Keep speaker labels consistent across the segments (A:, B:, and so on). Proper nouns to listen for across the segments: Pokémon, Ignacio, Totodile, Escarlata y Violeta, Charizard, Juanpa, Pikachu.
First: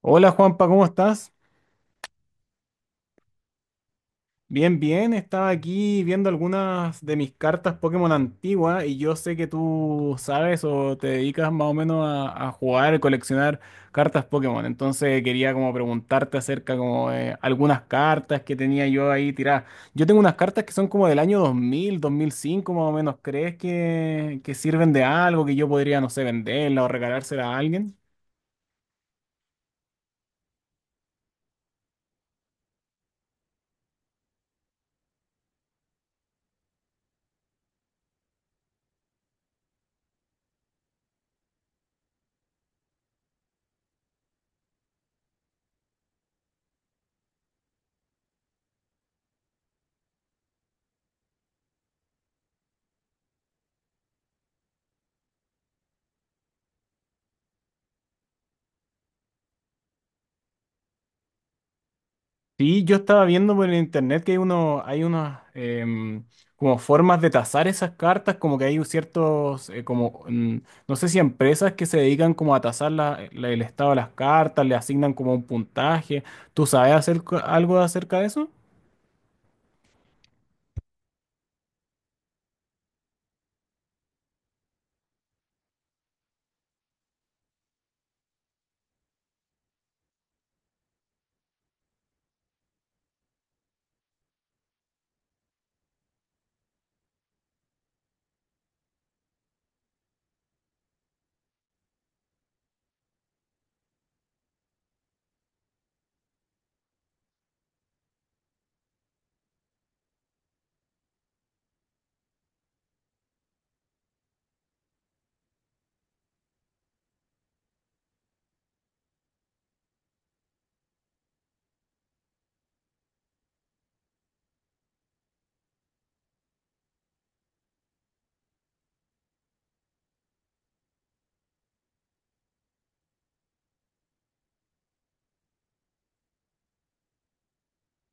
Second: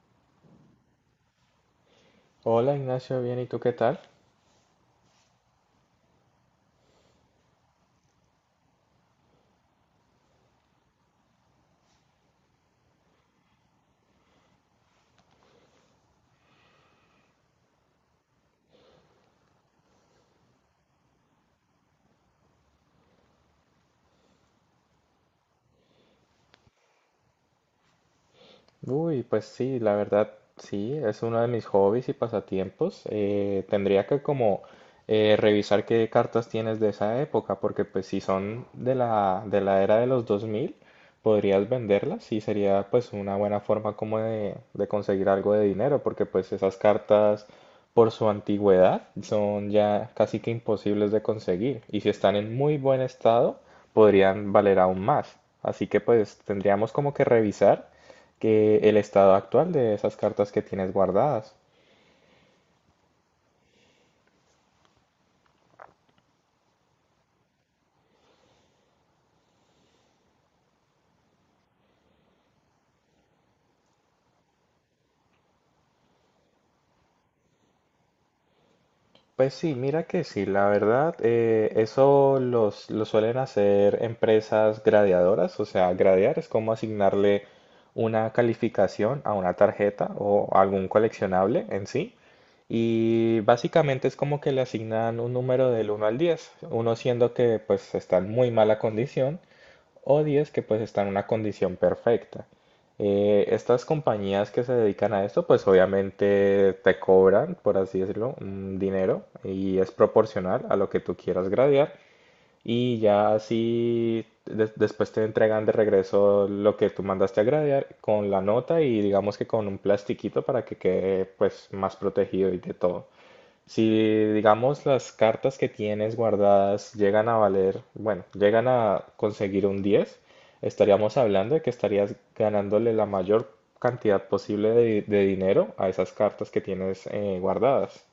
A: Hola Juanpa, ¿cómo estás?
B: Hola Ignacio, bien, ¿y tú qué tal?
A: Bien, bien, estaba aquí viendo algunas de mis cartas Pokémon antiguas y yo sé que tú sabes o te dedicas más o menos a jugar y coleccionar cartas Pokémon. Entonces quería como preguntarte acerca como de algunas cartas que tenía yo ahí tiradas. Yo tengo unas cartas que son como del año dos mil, dos mil cinco más o menos. ¿Crees que sirven de algo, que yo podría, no sé, venderla o regalársela a alguien?
B: Uy, pues sí, la verdad, sí, es uno de mis hobbies y pasatiempos. Tendría que como revisar qué cartas tienes de esa época, porque pues si son de la era de los 2000, podrías venderlas y sería pues una buena forma como de conseguir algo de dinero, porque pues esas cartas por su antigüedad son ya casi que imposibles de conseguir y si están en muy buen estado, podrían valer aún más. Así que pues tendríamos como que revisar que el estado actual de esas cartas que tienes guardadas.
A: Sí, yo estaba viendo por internet que hay uno, hay unas como formas de tasar esas cartas, como que hay ciertos, como, no sé si empresas que se dedican como a tasar el estado de las cartas, le asignan como un puntaje. ¿Tú sabes hacer co- algo acerca de eso?
B: Pues sí, mira que sí, la verdad, eso lo suelen hacer empresas gradeadoras, o sea, gradear es como asignarle una calificación a una tarjeta o algún coleccionable en sí, y básicamente es como que le asignan un número del 1 al 10, uno siendo que pues está en muy mala condición o 10 que pues están en una condición perfecta. Estas compañías que se dedican a esto, pues obviamente te cobran, por así decirlo, un dinero y es proporcional a lo que tú quieras gradear, y ya así después te entregan de regreso lo que tú mandaste a gradear con la nota y digamos que con un plastiquito para que quede pues más protegido y de todo. Si, digamos, las cartas que tienes guardadas llegan a valer, bueno, llegan a conseguir un 10, estaríamos hablando de que estarías ganándole la mayor cantidad posible de dinero a esas cartas que tienes, guardadas.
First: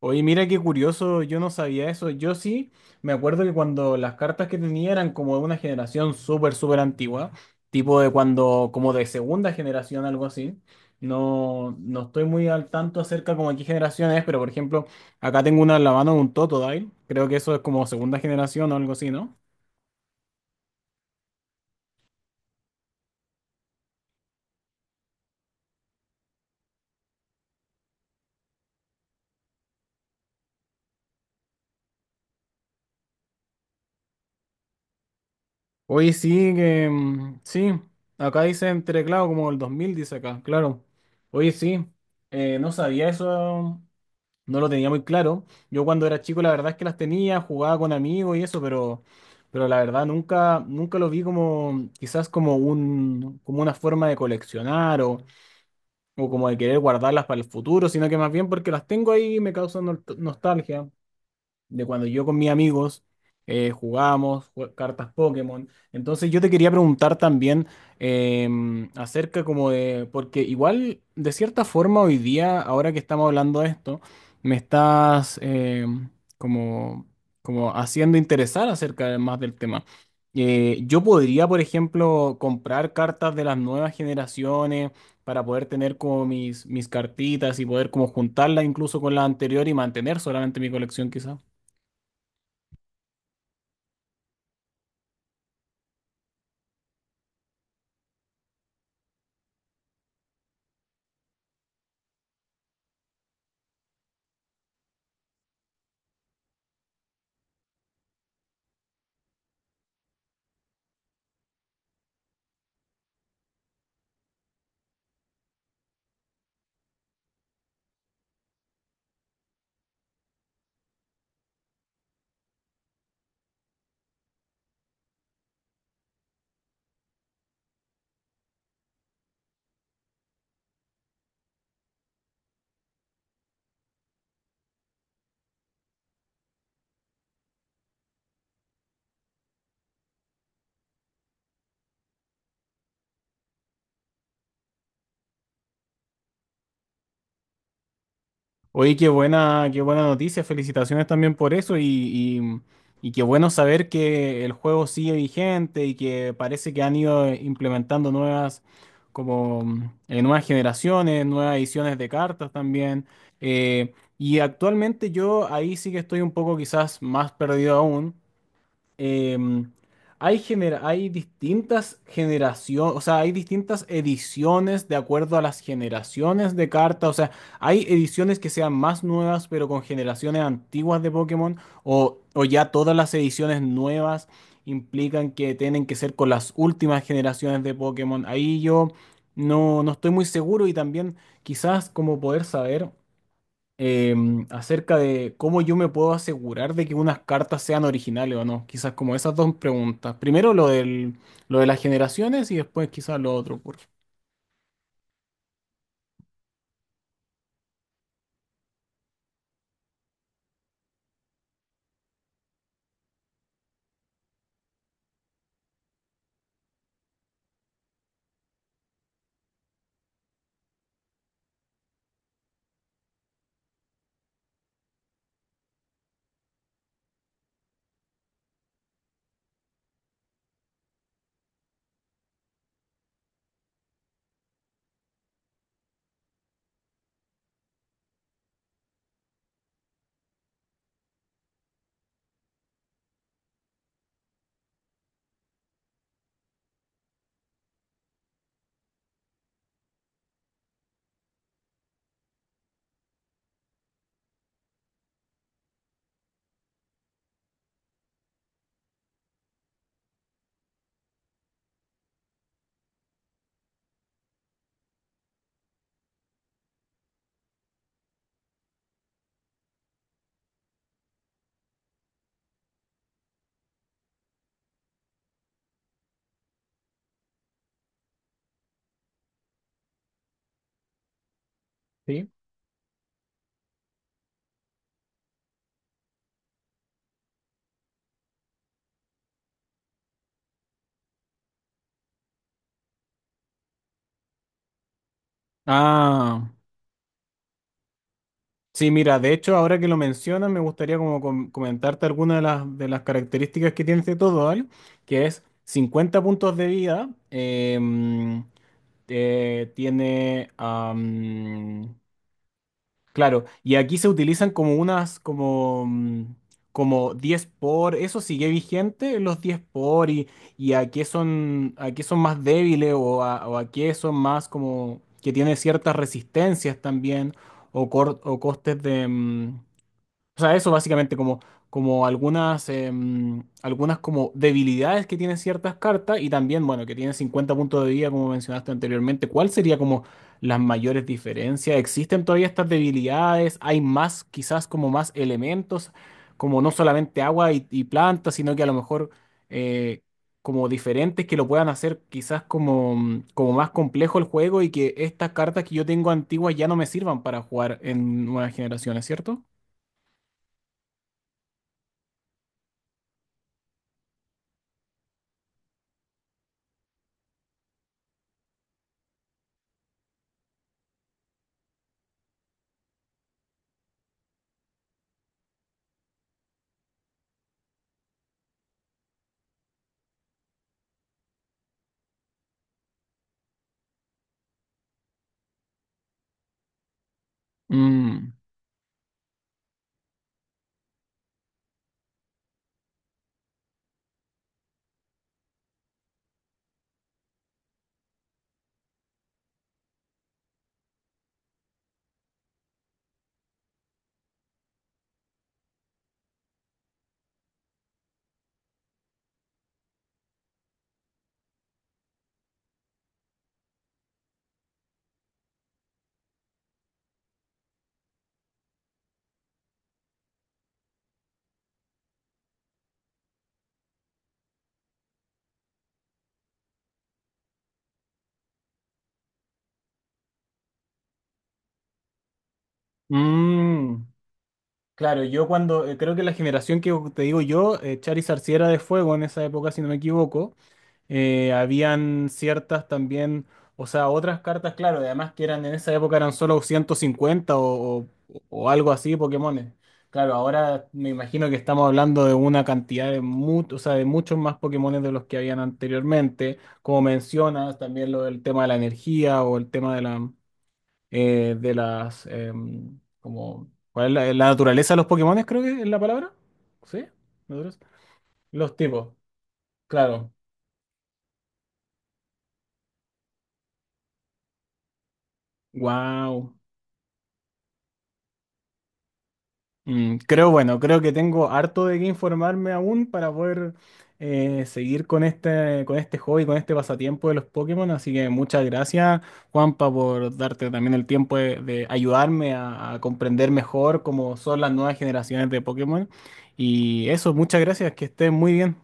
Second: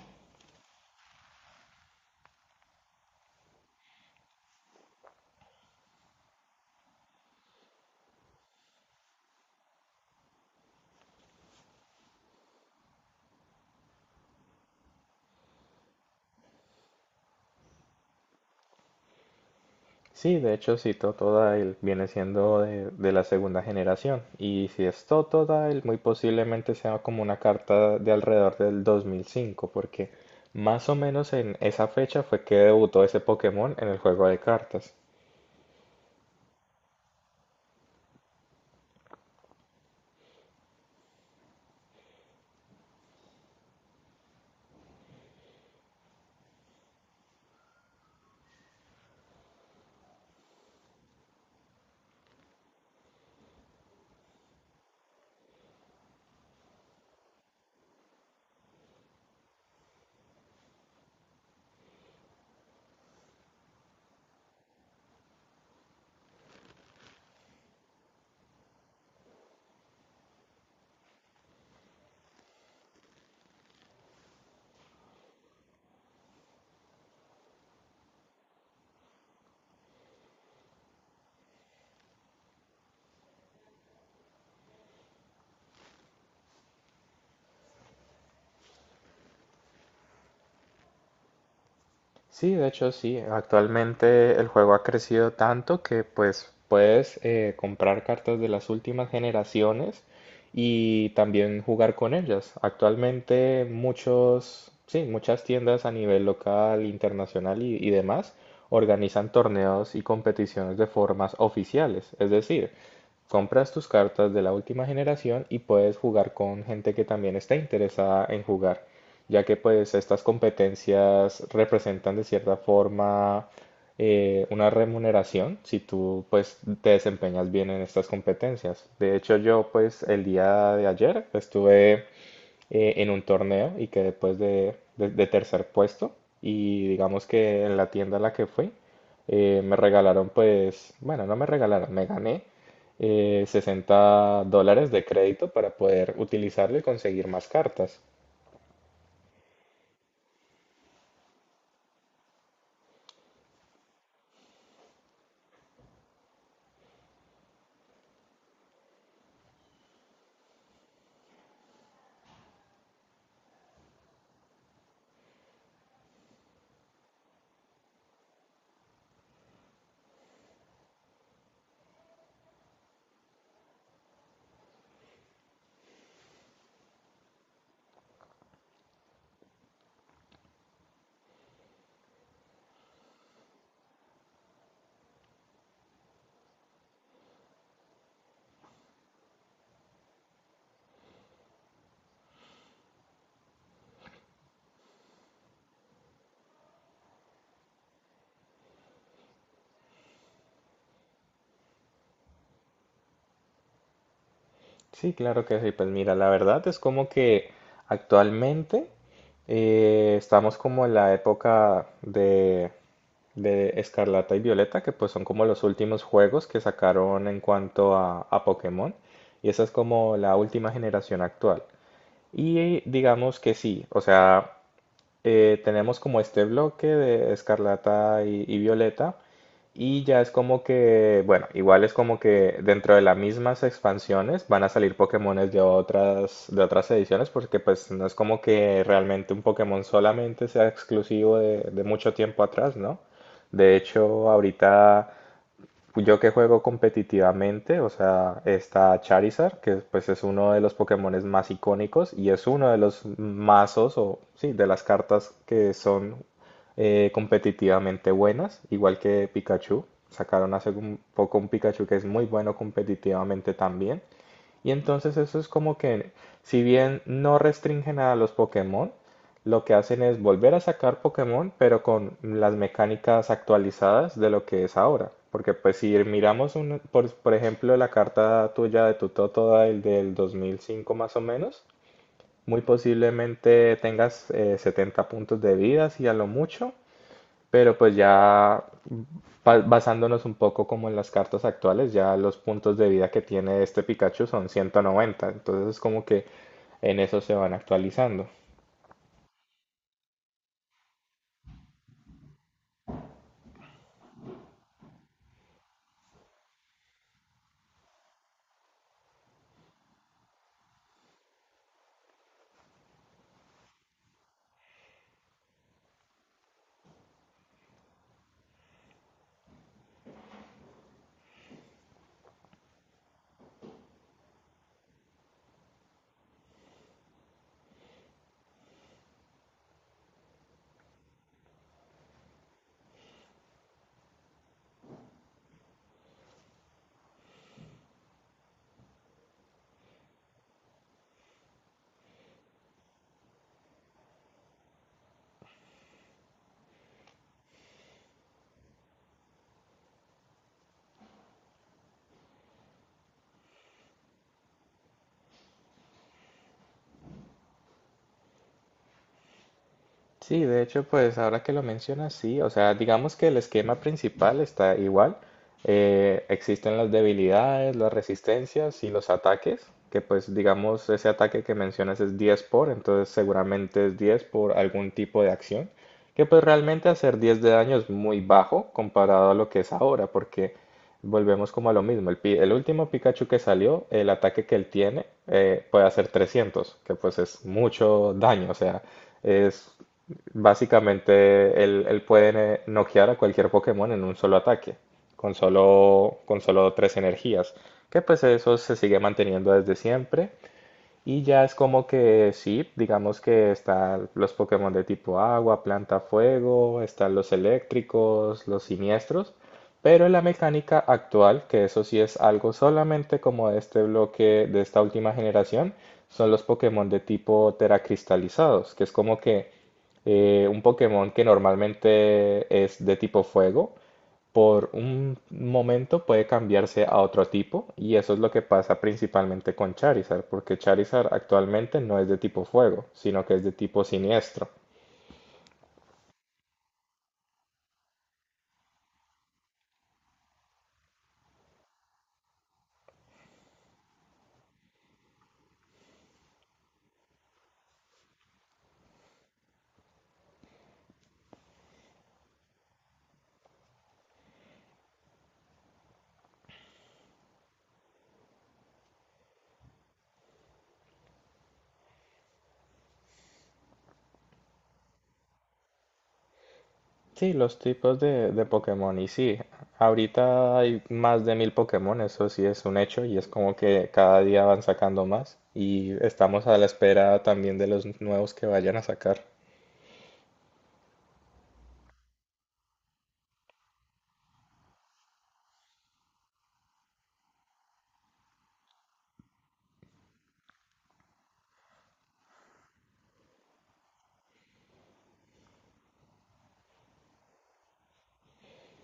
A: Oye, mira qué curioso, yo no sabía eso. Yo sí me acuerdo que cuando las cartas que tenía eran como de una generación súper, súper antigua, tipo de cuando, como de segunda generación, algo así. No, no estoy muy al tanto acerca como de qué generación es, pero por ejemplo, acá tengo una en la mano de un Totodile. Creo que eso es como segunda generación o algo así, ¿no?
B: Sí, de hecho, si Totodile viene siendo de la segunda generación. Y si es Totodile, muy posiblemente sea como una carta de alrededor del 2005, porque más o menos en esa fecha fue que debutó ese Pokémon en el juego de cartas.
A: Oye, sí, que mm, sí. Acá dice entre, claro, como el 2000 dice acá, claro. Oye, sí, no sabía eso. No lo tenía muy claro. Yo cuando era chico la verdad es que las tenía, jugaba con amigos y eso, pero la verdad nunca, nunca lo vi como quizás como un, como una forma de coleccionar o como de querer guardarlas para el futuro, sino que más bien porque las tengo ahí y me causan nostalgia de cuando yo con mis amigos jugábamos jue- cartas Pokémon. Entonces yo te quería preguntar también acerca como de, porque igual de cierta forma hoy día, ahora que estamos hablando de esto, me estás como, como haciendo interesar acerca de- más del tema. Yo podría, por ejemplo, comprar cartas de las nuevas generaciones para poder tener como mis cartitas y poder como juntarlas incluso con la anterior y mantener solamente mi colección quizás.
B: Sí, de hecho sí. Actualmente el juego ha crecido tanto que pues puedes comprar cartas de las últimas generaciones y también jugar con ellas. Actualmente muchos, sí, muchas tiendas a nivel local, internacional y demás organizan torneos y competiciones de formas oficiales. Es decir, compras tus cartas de la última generación y puedes jugar con gente que también está interesada en jugar ya que pues estas competencias representan de cierta forma una remuneración si tú pues te desempeñas bien en estas competencias. De hecho yo pues el día de ayer estuve en un torneo y quedé pues de tercer puesto y digamos que en la tienda a la que fui me regalaron pues, bueno, no me regalaron, me gané $60 de crédito para poder utilizarlo y conseguir más cartas.
A: Oye, qué buena noticia. Felicitaciones también por eso y qué bueno saber que el juego sigue vigente y que parece que han ido implementando nuevas, como nuevas generaciones, nuevas ediciones de cartas también. Eh, y actualmente yo ahí sí que estoy un poco quizás más perdido aún, em, hay, gener- hay distintas generaciones, o sea, hay distintas ediciones de acuerdo a las generaciones de cartas. O sea, hay ediciones que sean más nuevas, pero con generaciones antiguas de Pokémon, o ya todas las ediciones nuevas implican que tienen que ser con las últimas generaciones de Pokémon. Ahí yo no, no estoy muy seguro y también quizás como poder saber acerca de cómo yo me puedo asegurar de que unas cartas sean originales o no. Quizás como esas dos preguntas. Primero lo del, lo de las generaciones y después quizás lo otro, por-
B: Sí, claro que sí. Pues mira, la verdad es como que actualmente estamos como en la época de Escarlata y Violeta, que pues son como los últimos juegos que sacaron en cuanto a Pokémon. Y esa es como la última generación actual. Y digamos que sí, o sea, tenemos como este bloque de Escarlata y Violeta y ya es como que, bueno, igual es como que dentro de las mismas expansiones van a salir Pokémones de otras ediciones porque pues no es como que realmente un Pokémon solamente sea exclusivo de mucho tiempo atrás, ¿no? De hecho, ahorita yo que juego competitivamente, o sea, está Charizard, que pues es uno de los Pokémones más icónicos y es uno de los mazos o sí, de las cartas que son competitivamente buenas, igual que Pikachu. Sacaron hace un poco un Pikachu que es muy bueno competitivamente también. Y entonces eso es como que, si bien no restringen a los Pokémon, lo que hacen es volver a sacar Pokémon, pero con las mecánicas actualizadas de lo que es ahora. Porque pues si miramos, por ejemplo, la carta tuya de tu Totodile el del 2005 más o menos,
A: ¿sí?
B: muy posiblemente tengas 70 puntos de vida, si a lo mucho, pero pues ya basándonos un poco como en las cartas actuales, ya los puntos de vida que tiene este Pikachu son 190. Entonces como que
A: Ah,
B: en eso se van actualizando.
A: sí, mira, de hecho, ahora que lo mencionas, me gustaría como com- comentarte algunas de las características que tiene este Totodile, que es 50 puntos de vida, tiene... Claro, y aquí se utilizan como unas, como, como 10 por, eso sigue vigente, los 10 por, y a qué son más débiles o a qué son más como que tienen ciertas resistencias también o, cor- o costes de, o sea, eso básicamente como, como algunas, algunas como debilidades que tienen ciertas cartas y también, bueno, que tienen 50 puntos de vida como mencionaste anteriormente. ¿Cuál sería como las mayores diferencias? ¿Existen todavía estas debilidades? ¿Hay más, quizás como más elementos, como no solamente agua y plantas, sino que a lo mejor eh, como diferentes que lo puedan hacer quizás como, como más complejo el juego y que estas cartas que yo tengo antiguas ya no me sirvan para jugar en nuevas generaciones, ¿cierto?
B: Sí, de hecho, pues ahora que lo mencionas, sí, o sea, digamos que el esquema principal está igual. Existen las debilidades, las resistencias y los ataques, que pues digamos ese ataque que mencionas es 10 por, entonces seguramente es 10 por algún tipo de acción, que pues realmente hacer 10 de daño es muy bajo comparado a lo que es ahora, porque volvemos como a lo mismo, el último Pikachu que salió, el ataque que él tiene puede hacer 300, que pues es mucho
A: Mm,
B: daño, o sea... Es básicamente, él puede noquear a cualquier Pokémon en un solo ataque, con solo tres energías, que pues eso se sigue manteniendo desde siempre. Y ya es como que sí, digamos que están los Pokémon de tipo agua, planta, fuego, están los eléctricos, los siniestros, pero en la mecánica actual, que eso sí es algo solamente como de este bloque, de esta última generación, son los Pokémon de tipo teracristalizados, que es como que un Pokémon que normalmente es de tipo fuego, por un momento puede cambiarse a otro tipo y eso es lo que pasa principalmente con Charizard, porque Charizard actualmente no es de tipo fuego, sino que es de tipo
A: mm.
B: siniestro.
A: Claro, yo cuando, creo que la generación que te digo yo, Charizard sí era de fuego en esa época, si no me equivoco, habían ciertas también, o sea, otras cartas, claro, además que eran en esa época eran solo 150 o algo así, Pokémones. Claro, ahora me imagino que estamos hablando de una cantidad de, mu- o sea, de muchos más Pokémones de los que habían anteriormente, como mencionas, también lo del tema de la energía o el tema de la... de las, como, ¿cuál es la, la naturaleza de los Pokémones, creo que es la palabra? ¿Sí?
B: Sí, los
A: ¿Naturaleza?
B: tipos de
A: Los
B: Pokémon y
A: tipos,
B: sí,
A: claro.
B: ahorita hay más de mil Pokémon, eso sí es un hecho y es como que cada día van sacando más y estamos
A: Wow.
B: a la espera también de los nuevos que vayan a sacar.
A: Mm, creo, bueno, creo que tengo harto de qué informarme aún para poder seguir con este hobby, con este pasatiempo de los Pokémon. Así que muchas gracias, Juanpa, por darte también el tiempo de ayudarme a comprender mejor cómo son las nuevas generaciones de Pokémon. Y eso, muchas gracias, que estés muy bien.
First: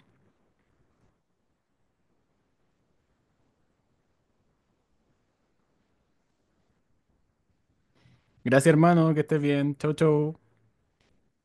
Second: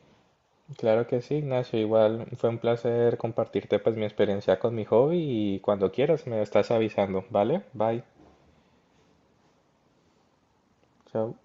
B: Claro que sí, Ignacio. Igual fue un placer compartirte pues mi experiencia con mi hobby y cuando quieras me estás avisando, ¿vale? Bye.
A: Gracias, hermano, que estés bien. Chau, chau.
B: Chao.